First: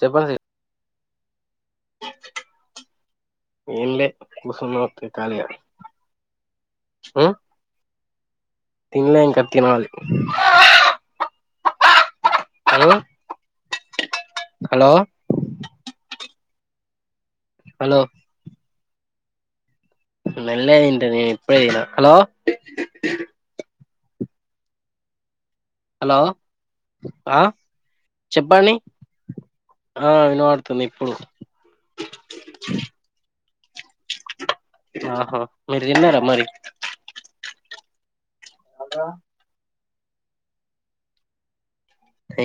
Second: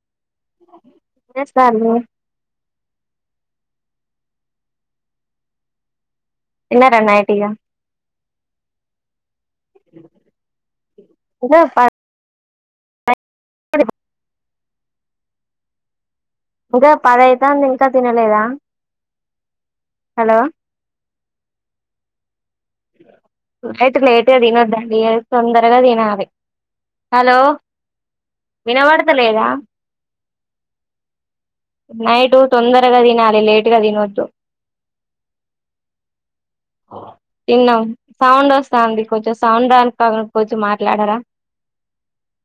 చప్పండి సి ఏం జేస్తాండ్రం ఏం లే కుసున్న ఉర్కె కాలీగా తిన్నారా నైట్ ఇహ తిన్లె ఇంక తినాలి ఇంకా హలో [unintelligible] హలో ఇదొ పదవయితాంది ఇంకా తినలేదా హలో మెల్లిగ తింట నేను ఇప్పుడే తినా హలో ఆయితే లేట్ గా తినొద్దండీ తొందరగా హలో తినాలి హలో ఆ చెప్పండి వినబడతలేదా ఆ వినపడుతుంది ఇప్పుడు నైటు తొందరగా తినాలి లేట్ గా తినొద్దు ఆహా మీరు తిన్నారా మరి తిన్నాం సౌండ్ వస్తాంది కొంచెం సౌండ్రాని పకనకి వచ్చి మాట్లాడరా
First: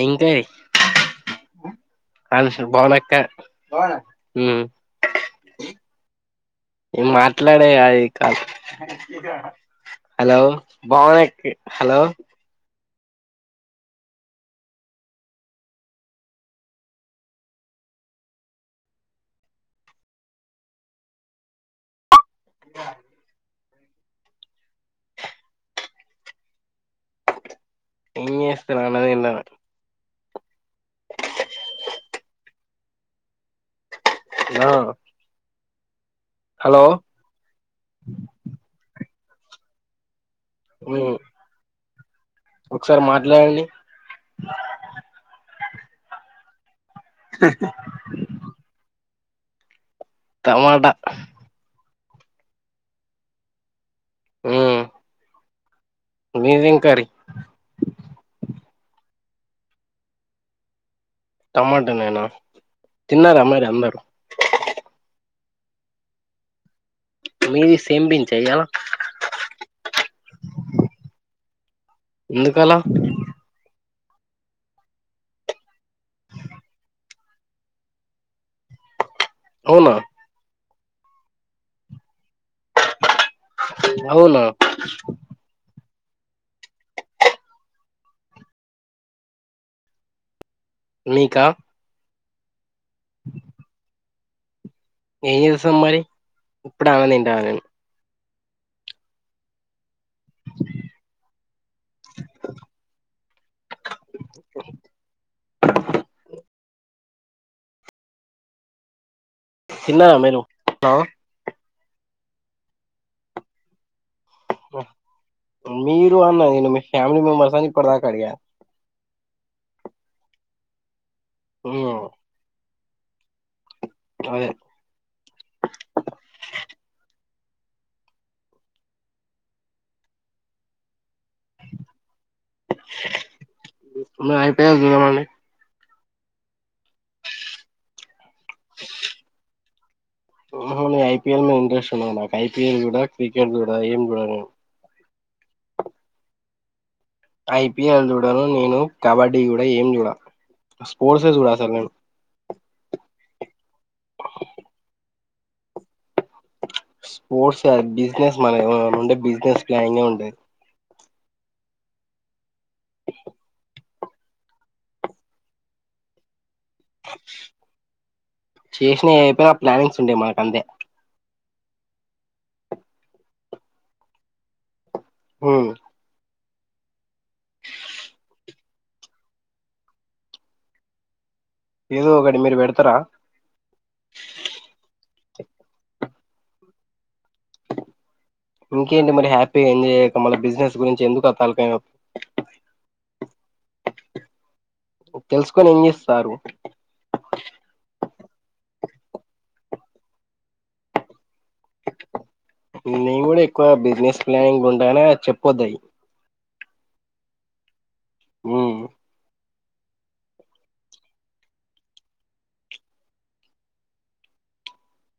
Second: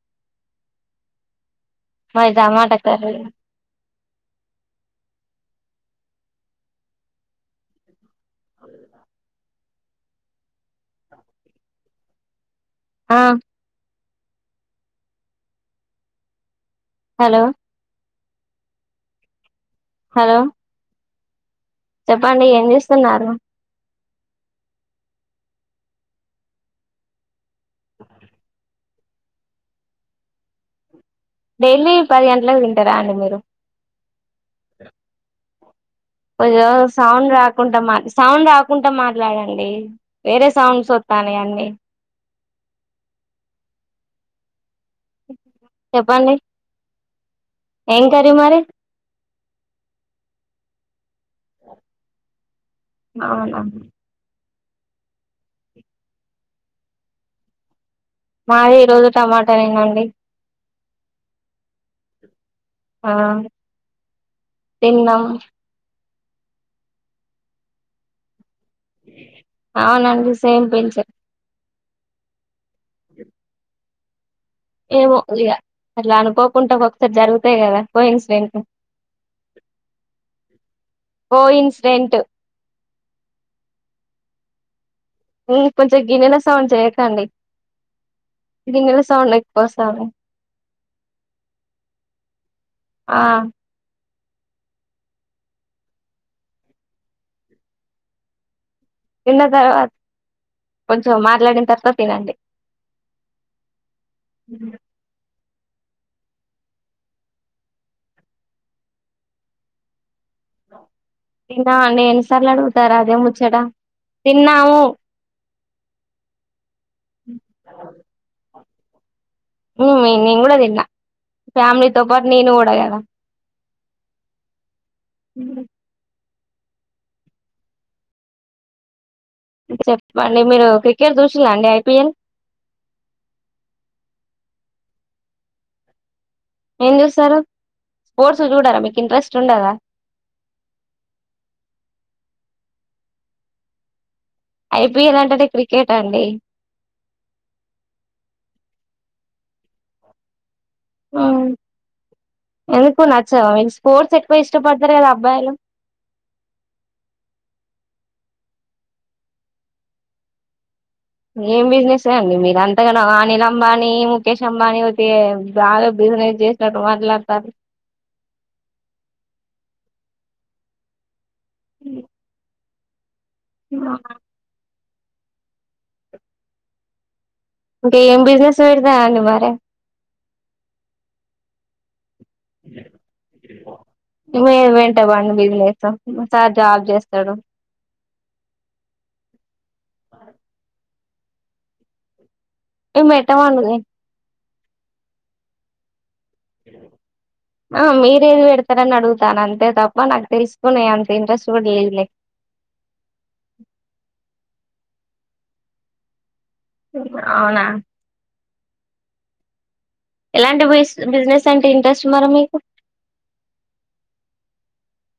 ఇంకెయ్ మాది కాల్ చేషింది టమాటా కర్రీ భువనక్క నేను మాట్లాడేయి అ కాల్ హలో బావనక్కె హలో ఆ హలో హలో చెప్పాండి ఏం చేస్తున్నారు ఏం చేస్తన అన్నదిఇన్నాను డైలీ పది గంటలకు తింటారా అండి మీరు హలో కొంచెం సౌండ్ రాకుండా మా సౌండ్ రాకుంట మాట్లాడండి వేరే సౌండ్స్ వత్తానియండి ఒకసారి మాట్లాడండి చెప్పండి ఏం కర్రీ మరి టమాట అవునా మ్ మీదేంకర్రీ మాది ఈరోజు టమాటాలే వండి టమాటా నేనా ఆ తిన్నారా మరి అందరు తిన్నం మీది సేమ్ పించ ఇయ్యాల అవునండి సేమ్ పించ్ ఎందుకలా అ ఏమో ఇక అట్లా అనుకోకుంట ఒకొ కసారి జరుగుతాయి కదా కోఇన్స్ డెంట్లు అవునా కో ఇన్సిడెంట్ అవునా మ్ కొంచెం గిన్నెల సౌండ్ చేయకండి గిన్నెల సౌండ ఎక్కువ స్తాంది మీకా ఆ ఏం చేస్తం మరి, ఇప్పుడే అన్నం తింటాన్న నేను. తిన్న తర్వా కొంచెం మాట్లాడిన తర్వాత తినండి. అ తిన్నర మీరు? ఆ తిన్నా నే ఎన్ని సార్లు అడుగుతరు అదే ముచ్చట? తిన్నాము మీరు అన్న నేను మీ ఫ్యామిలీ మెంబర్స్ అని ఇప్పుటిదాకా అడిగా. ఉమ్ మే నేను గుడ తిన్నా ఫ్యామిలీతో పాటు నేను గుడా కదా. అదే చెప్పండి మీరు క్రికెట్ చూసిల్లా అండి ఐ పీ ఎల్? నేను ఐ పీ ఎల్ చూడనండి. ఏం చూస్తారు? స్పోర్ట్స్ చూడరా మీకు ఇంట్రెస్ట్ ఉండదా? ఐ పీ ఎల్ జూడ, క్రికెట్ జూడా ఏం చూడ నేను. ఐ పీ ఎల్ అంటేనే క్రికెట్ అండి. ఐ పీ ఎల్ చూడను నేను కబడ్డీ గుడ ఏం జూడ. స్పోర్ట్స్ ఏ జూడ అసల్ నేన్ ఎందుకు నచ్చవా మీ స్పోర్ట్స్ ఎక్కువ ఇష్టపడతరు కదా అబ్బాయిలు. స్పోర్ట్స్ కాదు బిజినెస్ మన ఉండే బిసినెస్ ప్లానింగే ఉండే ఏం బిజినెస్ అండి మీరంతగనం అనిల్ అంబానీ, ముఖేష్ అంబానీ పోతే బాగా బి బిసినెస్ చేస్ చేసినవి అయిపోయిన ఆప్లానింగ్స్ ఉంటయి మనకంతే. ఉ హ ఉమ్ ఇంక ఏం బిజినెస్ పెడతా అండి మరి? ఏదో ఒకటి మీరు పెడతారా ఇంగ వెంట బన్ బిజినెస్సు మా సార్ జాబ్ చేస్తడు. ఇంకేంటి మరి హ్యాపీగా ఎంజాయ్ చేయక మళ్ళ బిజినెస్ గురించి ఎందుకు ఆ తలకాయ నొప్పి? మేట్టమనున్ని సారు ఏది పెడతరని అడుగుతానంతే తప్ప, నాకు తెలుసుకోని అంత ఇంట్రెస్ట్ కూడా లేదు నీకు నేనే చెప్పోదయి అవునా ఉమ్ ఎలాంటి బిస్ బిజినెస్ అంటే ఇంట్రెస్ట్ మరి మీకు?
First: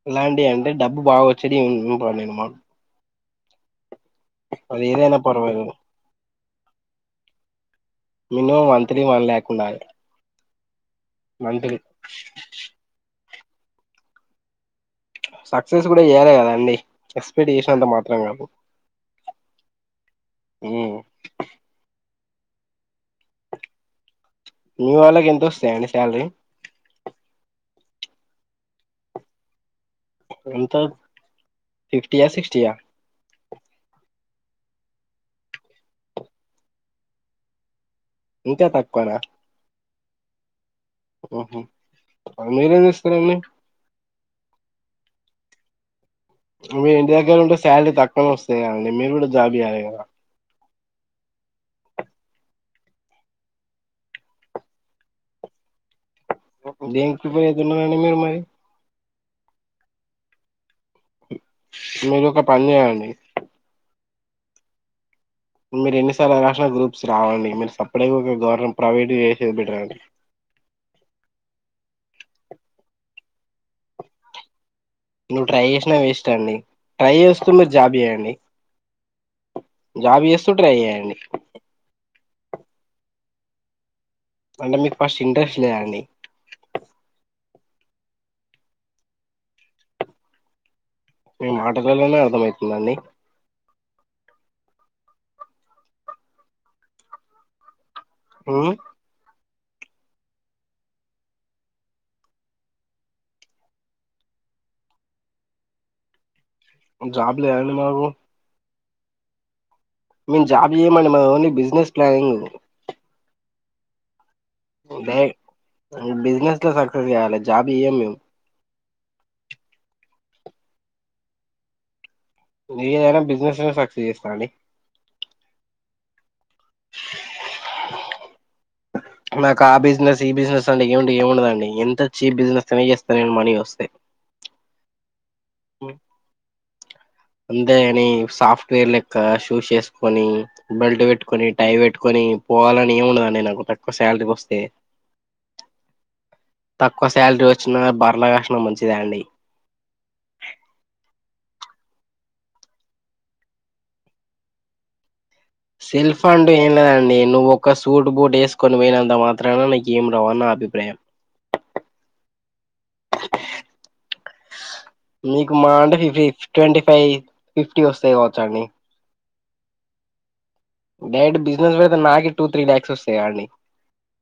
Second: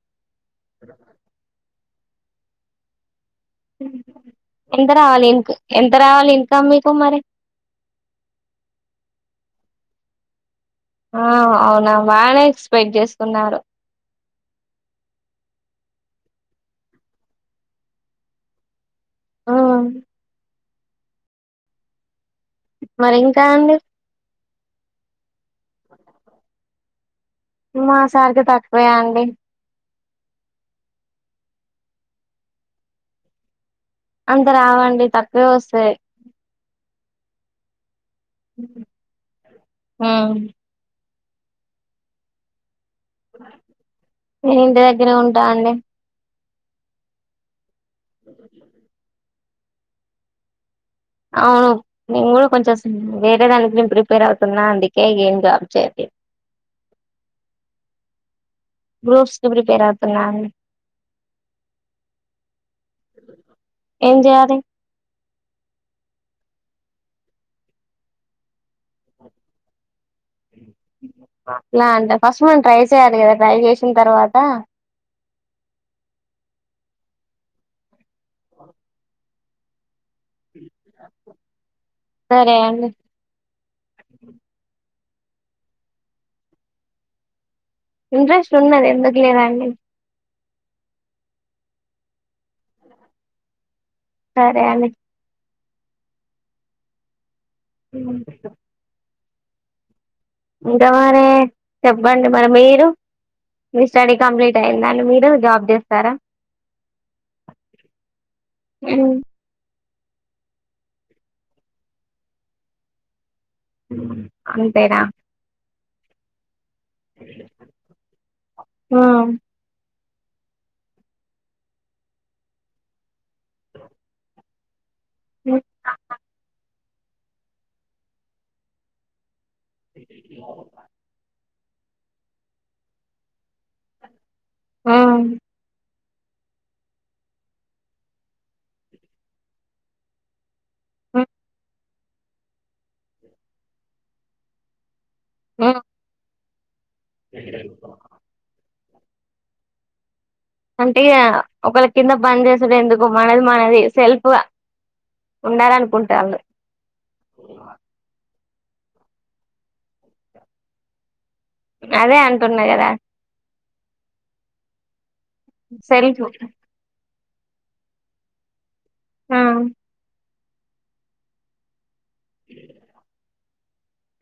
ఎలాంటి అంటే డబ్బు బాగా వచ్చేటి ఇం ఇంపార్టెంట్ మాకు ఎంత ఏదైనా రావాలి ఇంక్ పర్వాలేదు ఎంత రావాలి ఇన్కమ్ మీకు మరి? మినిమం మంత్లీ వన్ లాక్ ఉండాలి. ఆ మంత్లీ అవునా బానే ఎక్స్పెక్ట్ చేసుకున్నారు. సక్సెస్ కూడా చేయలే కదా అండి, ఎక్స్పెక్ట చేసినంత మాత్రం కాదు. ఆ ఉమ్ మరి ఇంకా అండి? మీ వాళ్ళకి ఎంత వస్తాయండి శాలరీ మా సార్ కి తక్కువే అండి ఎంత ఫిఫ్టీ యా సిక్స్టీయా అంత రావండి తక్కువే వస్తాయి ఇంకా తక్కువేనా మ్మ్ ఉహు మీరే చెస్ నేను ఇంటి దగ్గరే ఉంటా అండి మీ ఇంటి దగ్గర ఉంటే శాలరీ తక్కువన వస్తాయి కదండి మీరు కూడా జాబ్ చేయ్యాలి కదా అవును నేను కూడా కొంచెం సే వేరే దానికి నేను ప్రిపేర్ అవుతున్నా అందుకే ఏం జాబ్ చేయలేదు ఉ దేనికి ప్రిపేర్ అయుతున్నారండీ మీరు మరి గ్రూప్స్ కి ప్రిపేర్ అవుతున్న ఆన్ మీరు ఒక పని చే్యండి ఏం చేయాలి మీరు ఎన్నిసార్లు రాసిన గ్రూప్స్ రావండి మీరు సప్పడిగా ఒక గవర్న ప్రైవేట్ చేసేది బెటర్ అండి అట్లా అంటే ఫస్ట్ మనం ట్రై చేయాలి కదా ట్రై చేసిన తర్వాత నువ్వు ట్రై చేసినా వేస్ట్ అండి ట్రై చేస్తూ మీరు జాబ్ చే్యండి జాబ్ చేస్తూ ట్రై చేయండి సరే అండి అంటే మీక్ ఫస్ట్ ఇంట్రెస్ట్ లేదా అండి ఇంట్రెస్ట్ ఉన్నది ఎందుకు లేదండి మీ మాటలలోనే అర్థమయితుందండి సరే అండి ఉ ఉమ్, ఇంకా మరి చెప్పండి మరి మీరు మీ స్టడీ కంప్లీట్ అయ్యిందా అండి మీరు జాబ్ చేస్తారా జాబ్ లేదండి మాకు ఉ మేం జాబ్ చేయమండి మాది ఓన్లీ బిజినెస్ ప్లానింగ్ ఉ అంతేనా ఉ బిజినెస్ లో సక్సెస్ చేయాలి జాబ్ చెయ్యం మేం ఆ బిఎ బిసినెస్ సక్సస్ చేస్తాండి ఉ అ నాకు ఆ బిజినెస్ ఈ బిజినెస్ అంటూ ఏమి ఏమిముండదండి ఎంత చీప్ బిజినెస్ అయినా చేస్తా నేను మనీ వస్తే ఆ అంతే అని సాఫ్ట్వేర్ లెక్క షూస్ చేసుకొని బెల్ట్ పెట్టుకొని టై పెట్టుకొని పోవాలని ఏమిండదండి నాకు తక్కువ శాలరీ వస్తే ఆ తక్కువ శాలరీ వచ్చిన బర్రలా కాసిన మంచిదా అండి అంటే ఒకళ కింద పని చేసుడు ఎందుకు మనది మనది సెల్ఫ్గా సెల్ఫ్ అండు ఏం లేదండి నువ్్వ ఒక సూట్ బూట్ వేసు కొన్ని వేలంతా మాత్రాన నాకి ఏం రావున్న నా అభిప్రాయం అదే అంటున్నా కదా మీకు మా అంటే సెల్ఫ్ ఇది ఫిఫ్టీ ట్వంటీ ఫైవ్ ఫిఫ్టీ వస్తాయి కావచ్చా అండి ఆ డైరెక్టు బిజినెస్ పెడితె నాకే టూ త్రీ ల్యాక్సొస్తయిగా అండి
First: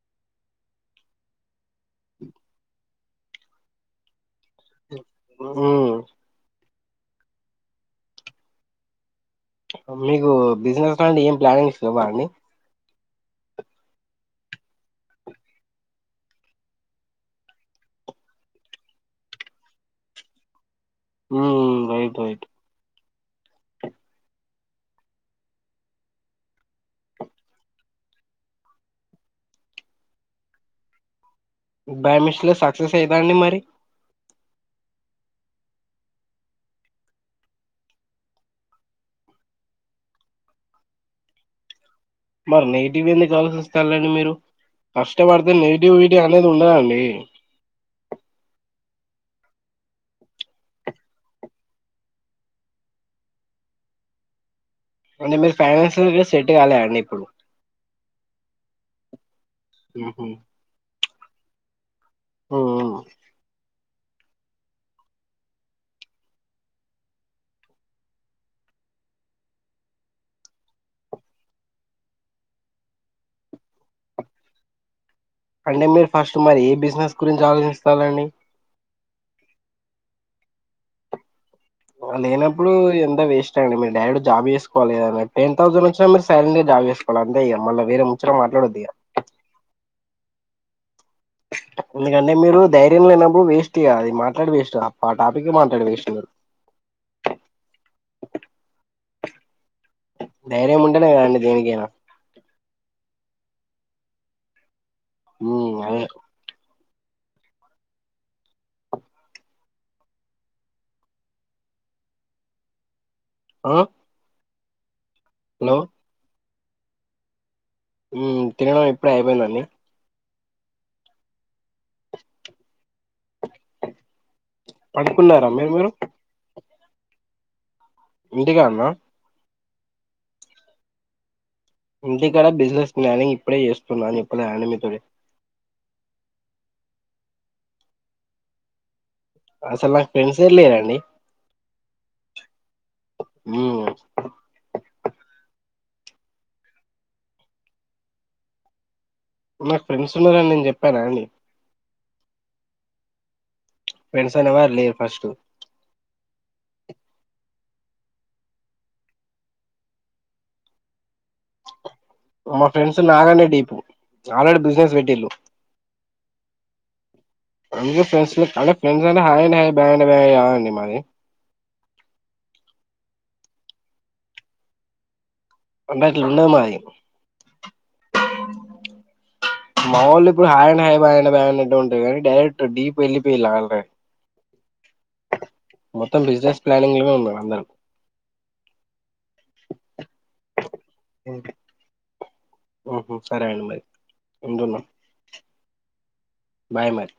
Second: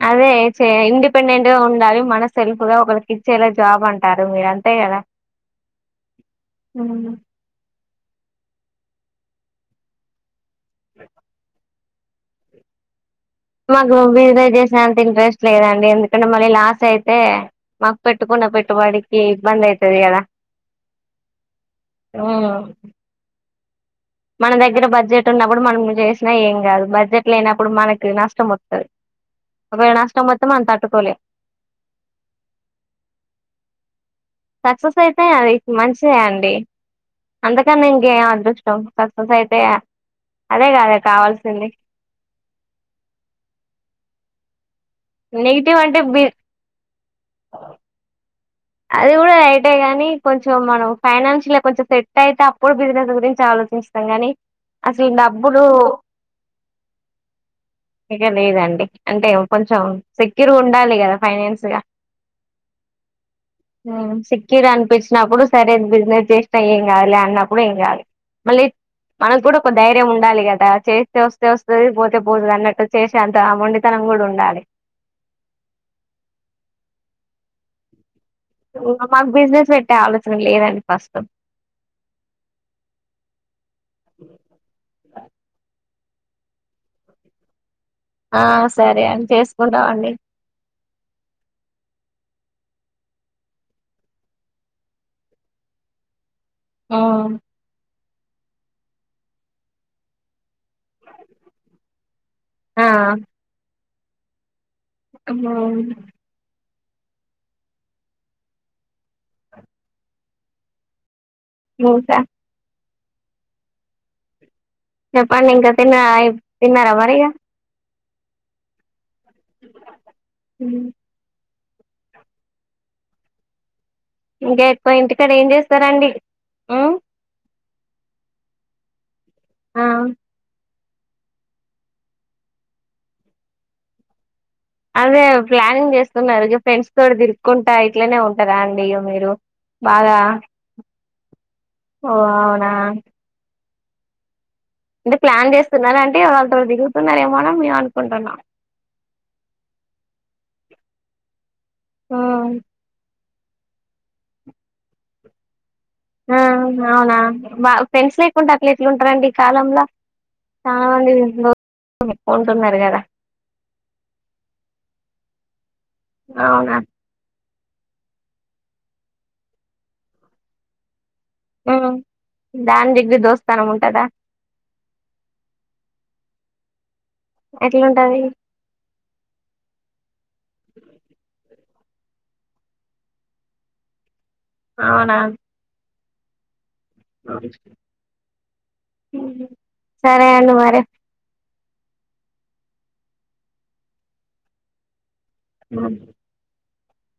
అదే చే ఇండిపెండెంట్గా ఉండాలి మన సెల్ఫ్గా ఒకరికిచ్చేలా జాబ్ అంటారు మీరుంత చెప్పూ ఉ అ మీకూ బిజినెస్ లాంటి ఏం ప్లానింగ్స్ లెవ్వాండి మాకు బిజినే జేసేంత ఇంట్రెస్ట్ లేదండి ఎందుకంటే మళ్ళీ లాస్ అయితే మాక్ పెట్టుకు న్న పెట్టుబడికీ ఇబ్బందైతది గద ఊమ్ రైట్ రైటు మన దగ్గర బడ్జెటున్నప్పుడు మనం జేష్నా ఏంగాదు బడ్జెట్ లేనప్పుడు మనకు నష్టం వొత్తది ఒకవేళ నష్టం వొత్తె మనం తట్టుకోలేం బై మిస్టేక్ సక్సెస్ అయితే అండి మరి సక్సెసయితే అది మంచిదే అండి అంతకన్న ఇంకేం అదృష్టం సక్ససైతే య అదే గద కావాల్సింది మరి నెగిటివెందుకాలోస్తాళ్ళండి మీరు కష్టపడితే నెగిటివ్ అంటే నెగిటివిటీ బి అనేదుండదండీ అది గూడ రైటే గనీ కొంచెం మనం ఫైనాన్షియల్ కొంచం సెట్టయితే అప్పుడు బిజినెస్ గురించి ఆలో చిస్తంగని అంటె మీరు ఫైనాన్షియల్గా సెట్టుగాలే అండి ఇప్పుడు ఇగ లేదండి అంటే కొంచం మ్మ్ సెక్యూర్గుండాలి గదా ఫైనాన్స్గా ఊ సెక్యూరనిపిచ్చినప్పుడు సరే బిజినెస్ జేష్నా ఏంగాదులే అన్నప్పుడు ఏంగాదు మళ్ళీ మనగ్గూడా ఒక ధైర్యం ఉండాలి గదా చేస్తె వస్తే వస్తది పోతే పోతదన్నట్టు చేసే అంత ఆ మొండితనం కూడుండాలి అంటే మీరు ఫస్ట్ మరి ఏ బిజినెస్ గురించి ఆలోచిస్తాల్లండి అ మాకు బిజినెస్ పెట్టే ఆలోచన లేదండి ఫస్టు లేనప్పుడు ఇదంతా వేస్టండి మీరు డైరెక్టు జాబ్ చేసుకోవాలే ఏదన్న టెన్ థౌసండ్ తె మీరు సైలెంట్గా జాబ్ జేసుకోలంతే ఇగ వేరే ముచ్చట ఆ మాట్లాడొద్దు ఇగ సరే అండి చేసుకుంటావండి ఎందుకంటే మీరూ ధైర్యం లేనప్పుడు వేస్టిగా అది మాట్లాడి వేస్ట్ ఆ టాపికే మాట్లాడి వేస్ట్ ఆ ధైర్యం ఉంటనే గదండి దేనికైనా ఆ ఒక్క మా ఉమ్ అదే క్లోజా ఆ చెప్పండింఇంక హలో తిన్నరా తిన్నారా మరిగ ఊ తినడం ఇప్పుడే అ యిపొయిందండి ఊ ఇంకా ఎక్కువ ఇంటికాడ పడుకున్నారా మీరు మీరు ఏంజేస్తరండి ఇంటికాన్నా ఆ ఇంటికాడ బిజినెస్ మ్యానింగ్ ఇప్పుడే జేస్తున్నాను అదే ప్లానింగ్ చేస్తున్నారు ఇగ ఫ్రెండ్స్ తో తిరుక్కుంటా ఇట్లనే ఉంటారా అండి ఇగ మీరు ఉ అసలు నాకు బాగా ఫ్రెండ్సే లేరండి ఓ అవునా ఓ అంటే ప్లాన్ చేస్తున్నార అంటే వాళ్లతో దిగుతున్నారేమోన మేము అనుకుంటున్నా నాకు ఫ్రెండ్స్ ఉన్నారని నేను చెప్పాయన అండి ఆ ఫ్రెండ్స్ అనేవారు లేరు ఫస్ట్ ఆ అవునా బ పెన్స్ లేకుండా అట్ల ఎట్లు ఉంటారంండి ఈ కాలంలో చాలామంది తెలుసు మా ఫ్రెడ్స్ నాగానే అంటే ఆల్రెడీ బిజినెస్ పెట్టిల్లు అవునా అ ఫ్రెస్ ఫ్రెంస్లు అంటే ఫ్రెండ్స్ అంటే హాయ్ అంటే హాయ్ బాయ్ అంటే బాయ్ కాదు అండి మాది ఉ జాన్ జిగ్రీ దోస్తానం ఉంటందా అంటే అట్లుండదు మాది ఎట్లుంటది మా ఒళ్ళు ఇప్పుడు హాయ్ అంటే హాయ్ అన్నట్టు బాయ్ అంటే బాయ్ అన్నట్టు ఉంటుంది కానీ డైరెక్ట్ డీప్ ఎల్లిపోయిల్లో ఆల్రెడీ అవునా మొత్తం బిజినెస్ ప్లానింగ్ లో ఉన్నారు అందరూ ఉహు సరే అండి మరి ఉహు సరే అండి మరి ఉందున్న మం బాయ్ మరి